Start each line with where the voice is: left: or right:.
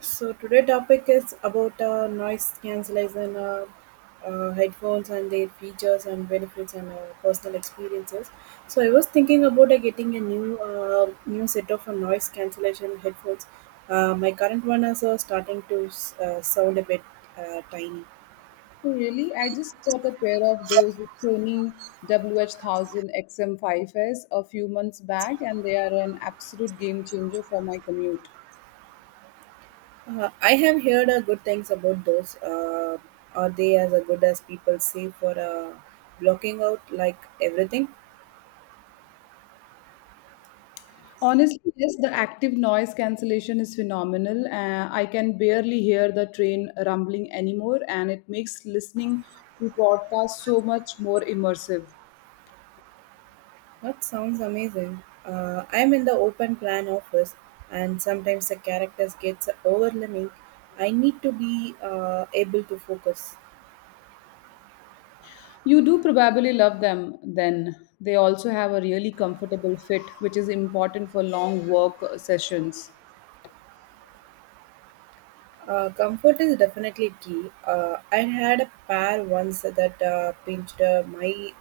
right: So today topic is about noise cancellation headphones and their features and benefits and personal experiences. So I was thinking about getting a new set of noise cancellation headphones. My current one is starting to sound a bit tiny.
left: Oh, really? I just got a pair of those Sony WH1000XM5S a few months back, and they are an absolute game changer for my commute.
right: I have heard good things about those. Are they as good as people say for blocking out like everything?
left: Honestly, yes, the active noise cancellation is phenomenal. I can barely hear the train rumbling anymore, and it makes listening to podcasts so much more immersive.
right: That sounds amazing. I'm in the open plan office, and sometimes the characters gets overwhelming. I need to be able to focus.
left: You do probably love them then. They also have a really comfortable fit, which is important for long work sessions.
right: Comfort is definitely key. I had a pair once that pinched my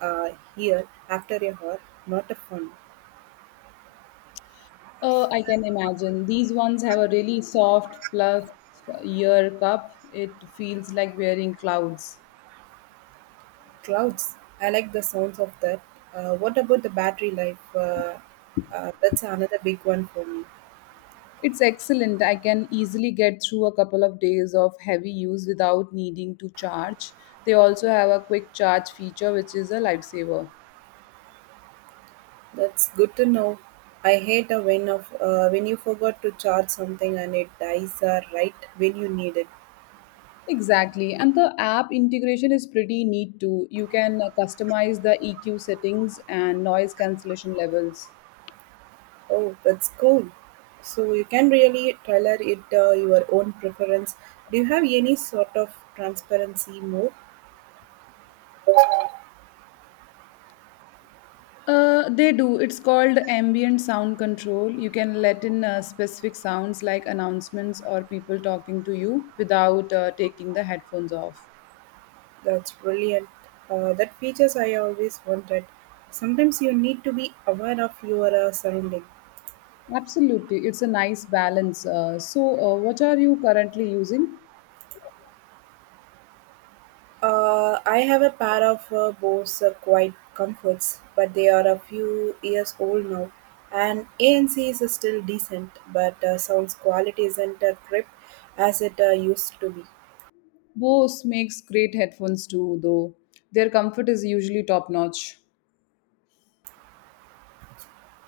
right: uh, ear after a hour. Not a fun.
left: I can imagine. These ones have a really soft plus ear cup. It feels like wearing clouds.
right: Clouds. I like the sounds of that. What about the battery life? That's another big one for me.
left: It's excellent. I can easily get through a couple of days of heavy use without needing to charge. They also have a quick charge feature, which is a lifesaver.
right: That's good to know. I hate a when of when you forgot to charge something and it dies right when you need it.
left: Exactly. And the app integration is pretty neat too. You can customize the EQ settings and noise cancellation levels.
right: Oh, that's cool. So you can really tailor it your own preference. Do you have any sort of transparency mode?
left: They do. It's called ambient sound control. You can let in specific sounds like announcements or people talking to you without taking the headphones off.
right: That's brilliant. That features I always wanted. Sometimes you need to be aware of your surrounding.
left: Absolutely. It's a nice balance. So what are you currently using?
right: I have a pair of Bose Quiet Comforts, but they are a few years old now. And ANC is still decent, but sounds quality isn't a trip as it used to be.
left: Bose makes great headphones too, though. Their comfort is usually top notch.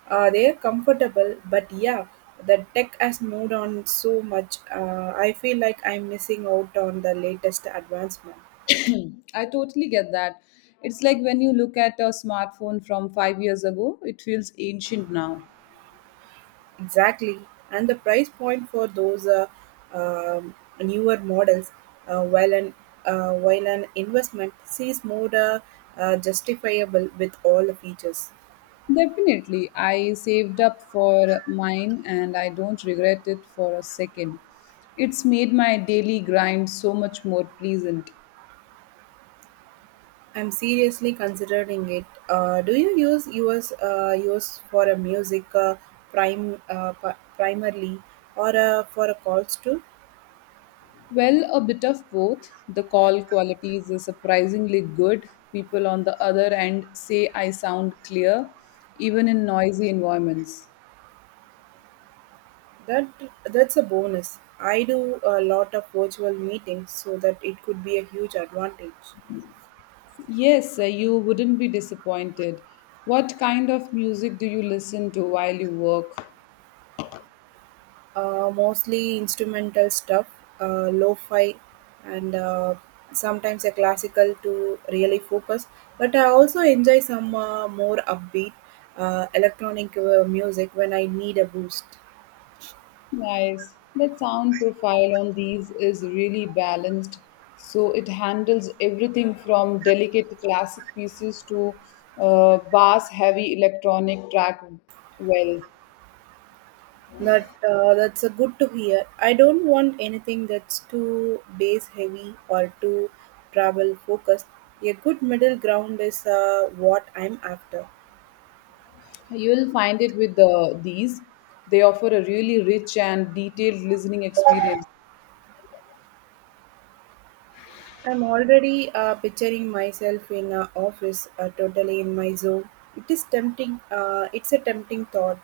right: They are comfortable, but yeah, the tech has moved on so much. I feel like I'm missing out on the latest advancement.
left: I totally get that. It's like when you look at a smartphone from 5 years ago, it feels ancient now.
right: Exactly, and the price point for those um, newer models, uh, while an while an investment sees more justifiable with all the features.
left: Definitely. I saved up for mine and I don't regret it for a second. It's made my daily grind so much more pleasant.
right: I'm seriously considering it. Do you use yours for a music primarily or for a calls too?
left: Well, a bit of both. The call quality is surprisingly good. People on the other end say I sound clear, even in noisy environments.
right: That that's a bonus. I do a lot of virtual meetings, so that it could be a huge advantage.
left: Yes, you wouldn't be disappointed. What kind of music do you listen to while you work?
right: Mostly instrumental stuff, lo-fi, and sometimes a classical to really focus. But I also enjoy some more upbeat electronic music when I need a boost.
left: Nice. That sound profile on these is really balanced. So it handles everything from delicate classic pieces to bass heavy electronic track well.
right: That's a good to hear. I don't want anything that's too bass heavy or too travel focused. A good middle ground is what I'm after.
left: You'll find it with these. They offer a really rich and detailed listening experience.
right: I'm already picturing myself in a office, totally in my zone. It is tempting. It's a tempting thought.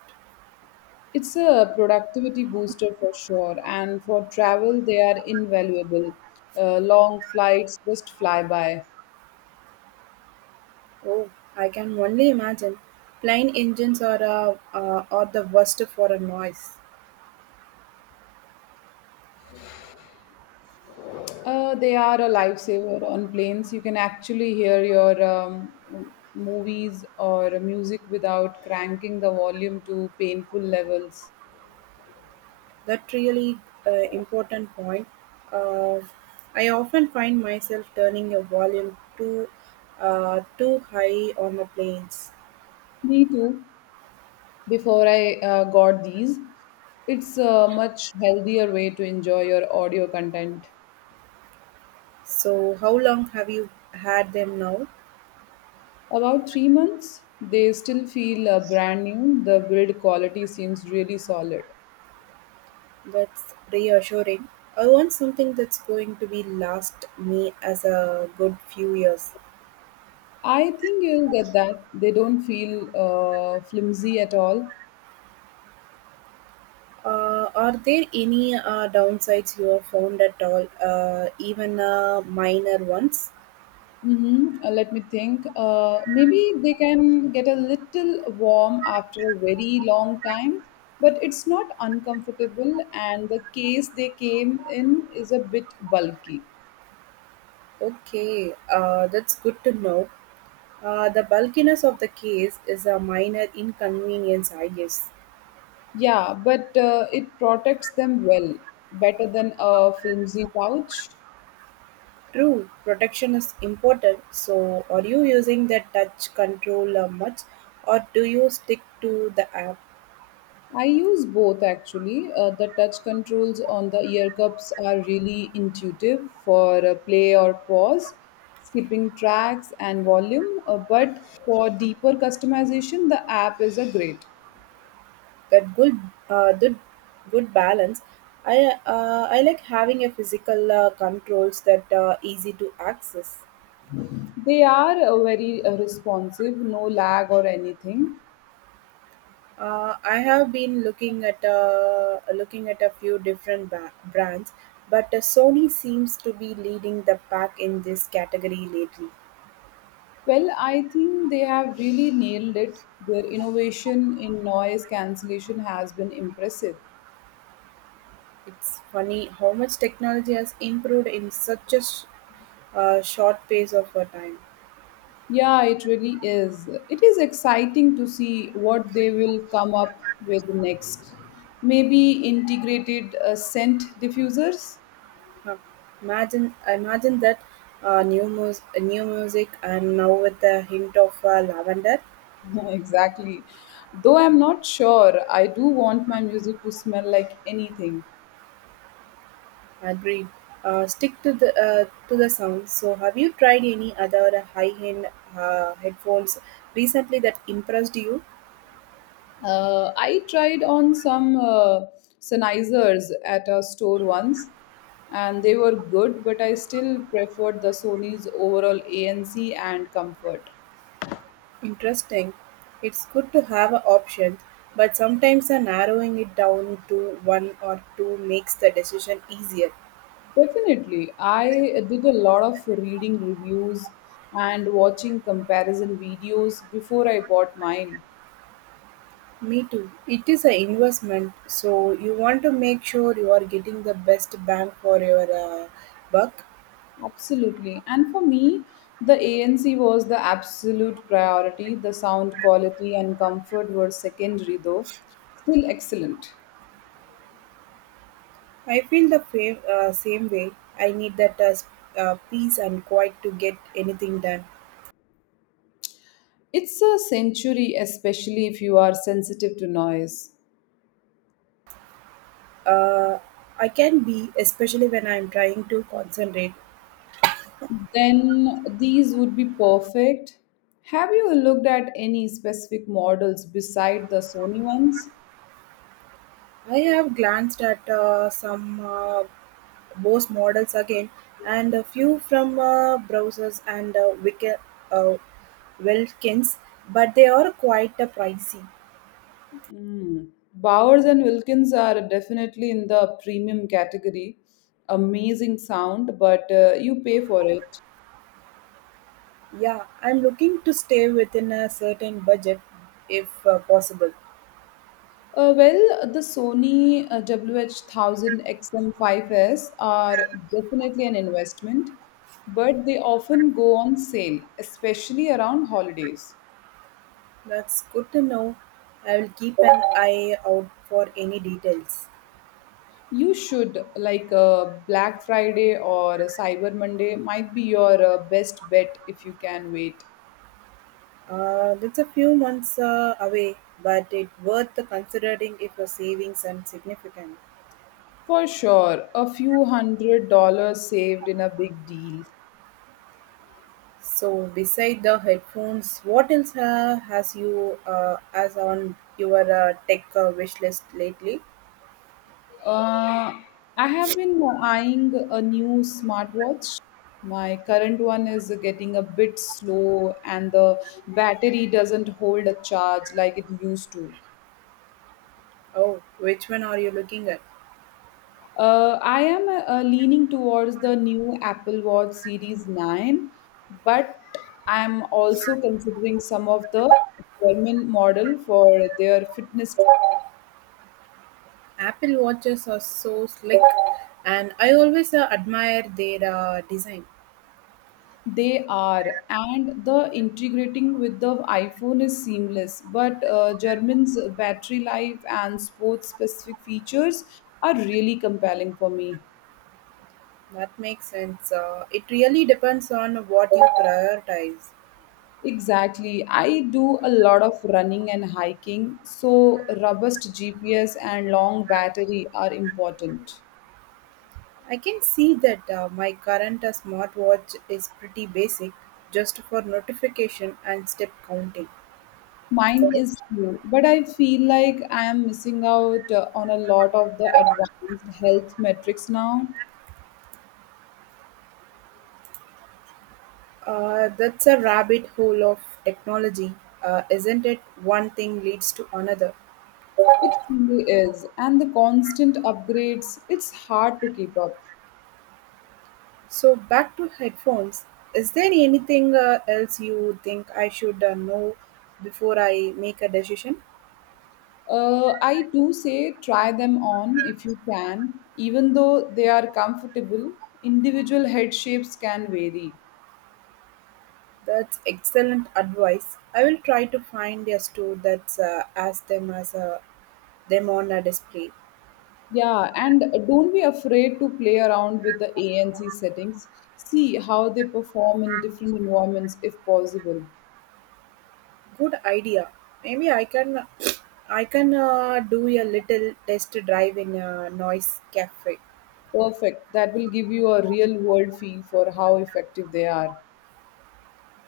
left: It's a productivity booster for sure, and for travel, they are invaluable. Long flights just fly by.
right: Oh, I can only imagine. Plane engines are the worst for a noise.
left: They are a lifesaver on planes. You can actually hear your movies or music without cranking the volume to painful levels.
right: That really important point. Uh, I often find myself turning a volume too high on the planes.
left: Me too. Before I got these, it's a much healthier way to enjoy your audio content.
right: So, how long have you had them now?
left: About 3 months, they still feel brand new. The build quality seems really solid.
right: That's reassuring. I want something that's going to be last me as a good few years.
left: I think you'll get that. They don't feel flimsy at all.
right: Are there any downsides you have found at all, even minor ones?
left: Mhm. Let me think. Maybe they can get a little warm after a very long time, but it's not uncomfortable, and the case they came in is a bit bulky.
right: Okay, that's good to know. The bulkiness of the case is a minor inconvenience, I guess.
left: Yeah, but it protects them well, better than a flimsy pouch.
right: True, protection is important. So, are you using the touch controller much, or do you stick to the app?
left: I use both actually. The touch controls on the ear cups are really intuitive for play or pause, skipping tracks and volume. But for deeper customization, the app is a great.
right: that good uh, good, good balance. I uh, i like having a physical controls that easy to access.
left: They are very responsive, no lag or anything.
right: I have been looking at a few different brands, but Sony seems to be leading the pack in this category lately.
left: Well, I think they have really nailed it. Their innovation in noise cancellation has been impressive.
right: It's funny how much technology has improved in such a short pace of a time.
left: Yeah, it really is. It is exciting to see what they will come up with next. Maybe integrated scent diffusers?
right: Huh, imagine that new music and now with a hint of lavender.
left: Exactly. Though I'm not sure, I do want my music to smell like anything.
right: Agreed. Stick to the sound. So, have you tried any other high-end headphones recently that impressed you?
left: I tried on some Sennheisers at a store once, and they were good, but I still preferred the Sony's overall ANC and comfort.
right: Interesting. It's good to have an option, but sometimes narrowing it down to one or two makes the decision easier.
left: Definitely. I did a lot of reading reviews and watching comparison videos before I bought mine.
right: Me too. It is an investment, so you want to make sure you are getting the best bang for your buck.
left: Absolutely. And for me, the ANC was the absolute priority. The sound quality and comfort were secondary, though. Still excellent.
right: I feel the same way. I need that peace and quiet to get anything done.
left: It's a century, especially if you are sensitive to noise.
right: Uh, I can be, especially when I am trying to concentrate.
left: Then these would be perfect. Have you looked at any specific models beside the Sony ones?
right: I have glanced at some Bose models again and a few from browsers and uh, Wilkins, but they are quite pricey.
left: Mm. Bowers and Wilkins are definitely in the premium category. Amazing sound, but you pay for it.
right: Yeah, I'm looking to stay within a certain budget if possible.
left: Well, the Sony WH-1000XM5S are definitely an investment, but they often go on sale, especially around holidays.
right: That's good to know. I will keep an eye out for any details.
left: You should, like Black Friday or Cyber Monday, might be your best bet if you can wait.
right: That's a few months away, but it's worth considering if your savings are significant.
left: For sure, a few hundred dollars saved in a big deal.
right: So, beside the headphones, what else has you as on your tech wish list lately?
left: Uh, I have been eyeing a new smartwatch. My current one is getting a bit slow, and the battery doesn't hold a charge like it used to.
right: Oh, which one are you looking at?
left: I am leaning towards the new Apple Watch Series 9, but I'm also considering some of the German model for their fitness.
right: Apple watches are so slick, and I always admire their design.
left: They are, and the integrating with the iPhone is seamless. But German's battery life and sports specific features are really compelling for me.
right: That makes sense. It really depends on what you prioritize.
left: Exactly. I do a lot of running and hiking, so robust GPS and long battery are important.
right: I can see that my current smartwatch is pretty basic, just for notification and step counting.
left: Mine is too, but I feel like I am missing out on a lot of the advanced health metrics now.
right: That's a rabbit hole of technology, isn't it? One thing leads to another.
left: It truly is, and the constant upgrades, it's hard to keep up.
right: So back to headphones. Is there anything else you think I should know before I make a decision?
left: I do say try them on if you can, even though they are comfortable, individual head shapes can vary.
right: That's excellent advice. I will try to find a store that's as them as a them on a display.
left: Yeah, and don't be afraid to play around with the ANC settings. See how they perform in different environments if possible.
right: Good idea. Maybe I can do a little test drive in a noise cafe.
left: Perfect. That will give you a real world feel for how effective they are.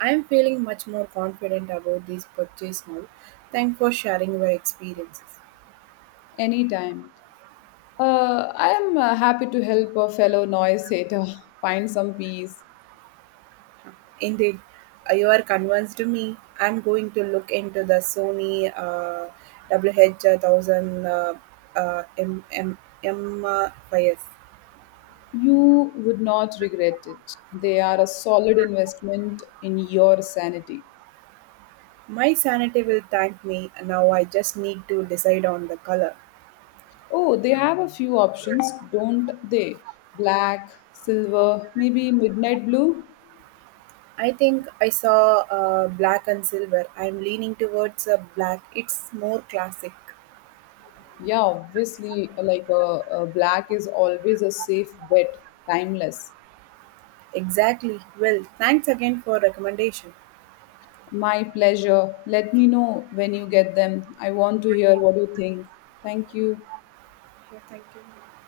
right: I am feeling much more confident about this purchase now. Thanks for sharing your experiences.
left: Anytime. I am happy to help a fellow noise hater find some peace.
right: Indeed, you are convinced me. I'm going to look into the Sony WH-1000 uh, uh, M- M- fires.
left: You would not regret it. They are a solid investment in your sanity.
right: My sanity will thank me. Now I just need to decide on the color.
left: Oh, they have a few options, don't they? Black, silver, maybe midnight blue?
right: I think I saw black and silver. I'm leaning towards black. It's more classic.
left: Yeah, obviously, like a black is always a safe bet, timeless.
right: Exactly. Well, thanks again for recommendation.
left: My pleasure. Let me know when you get them. I want to hear what you think. Thank you.
right: Yeah, thank you.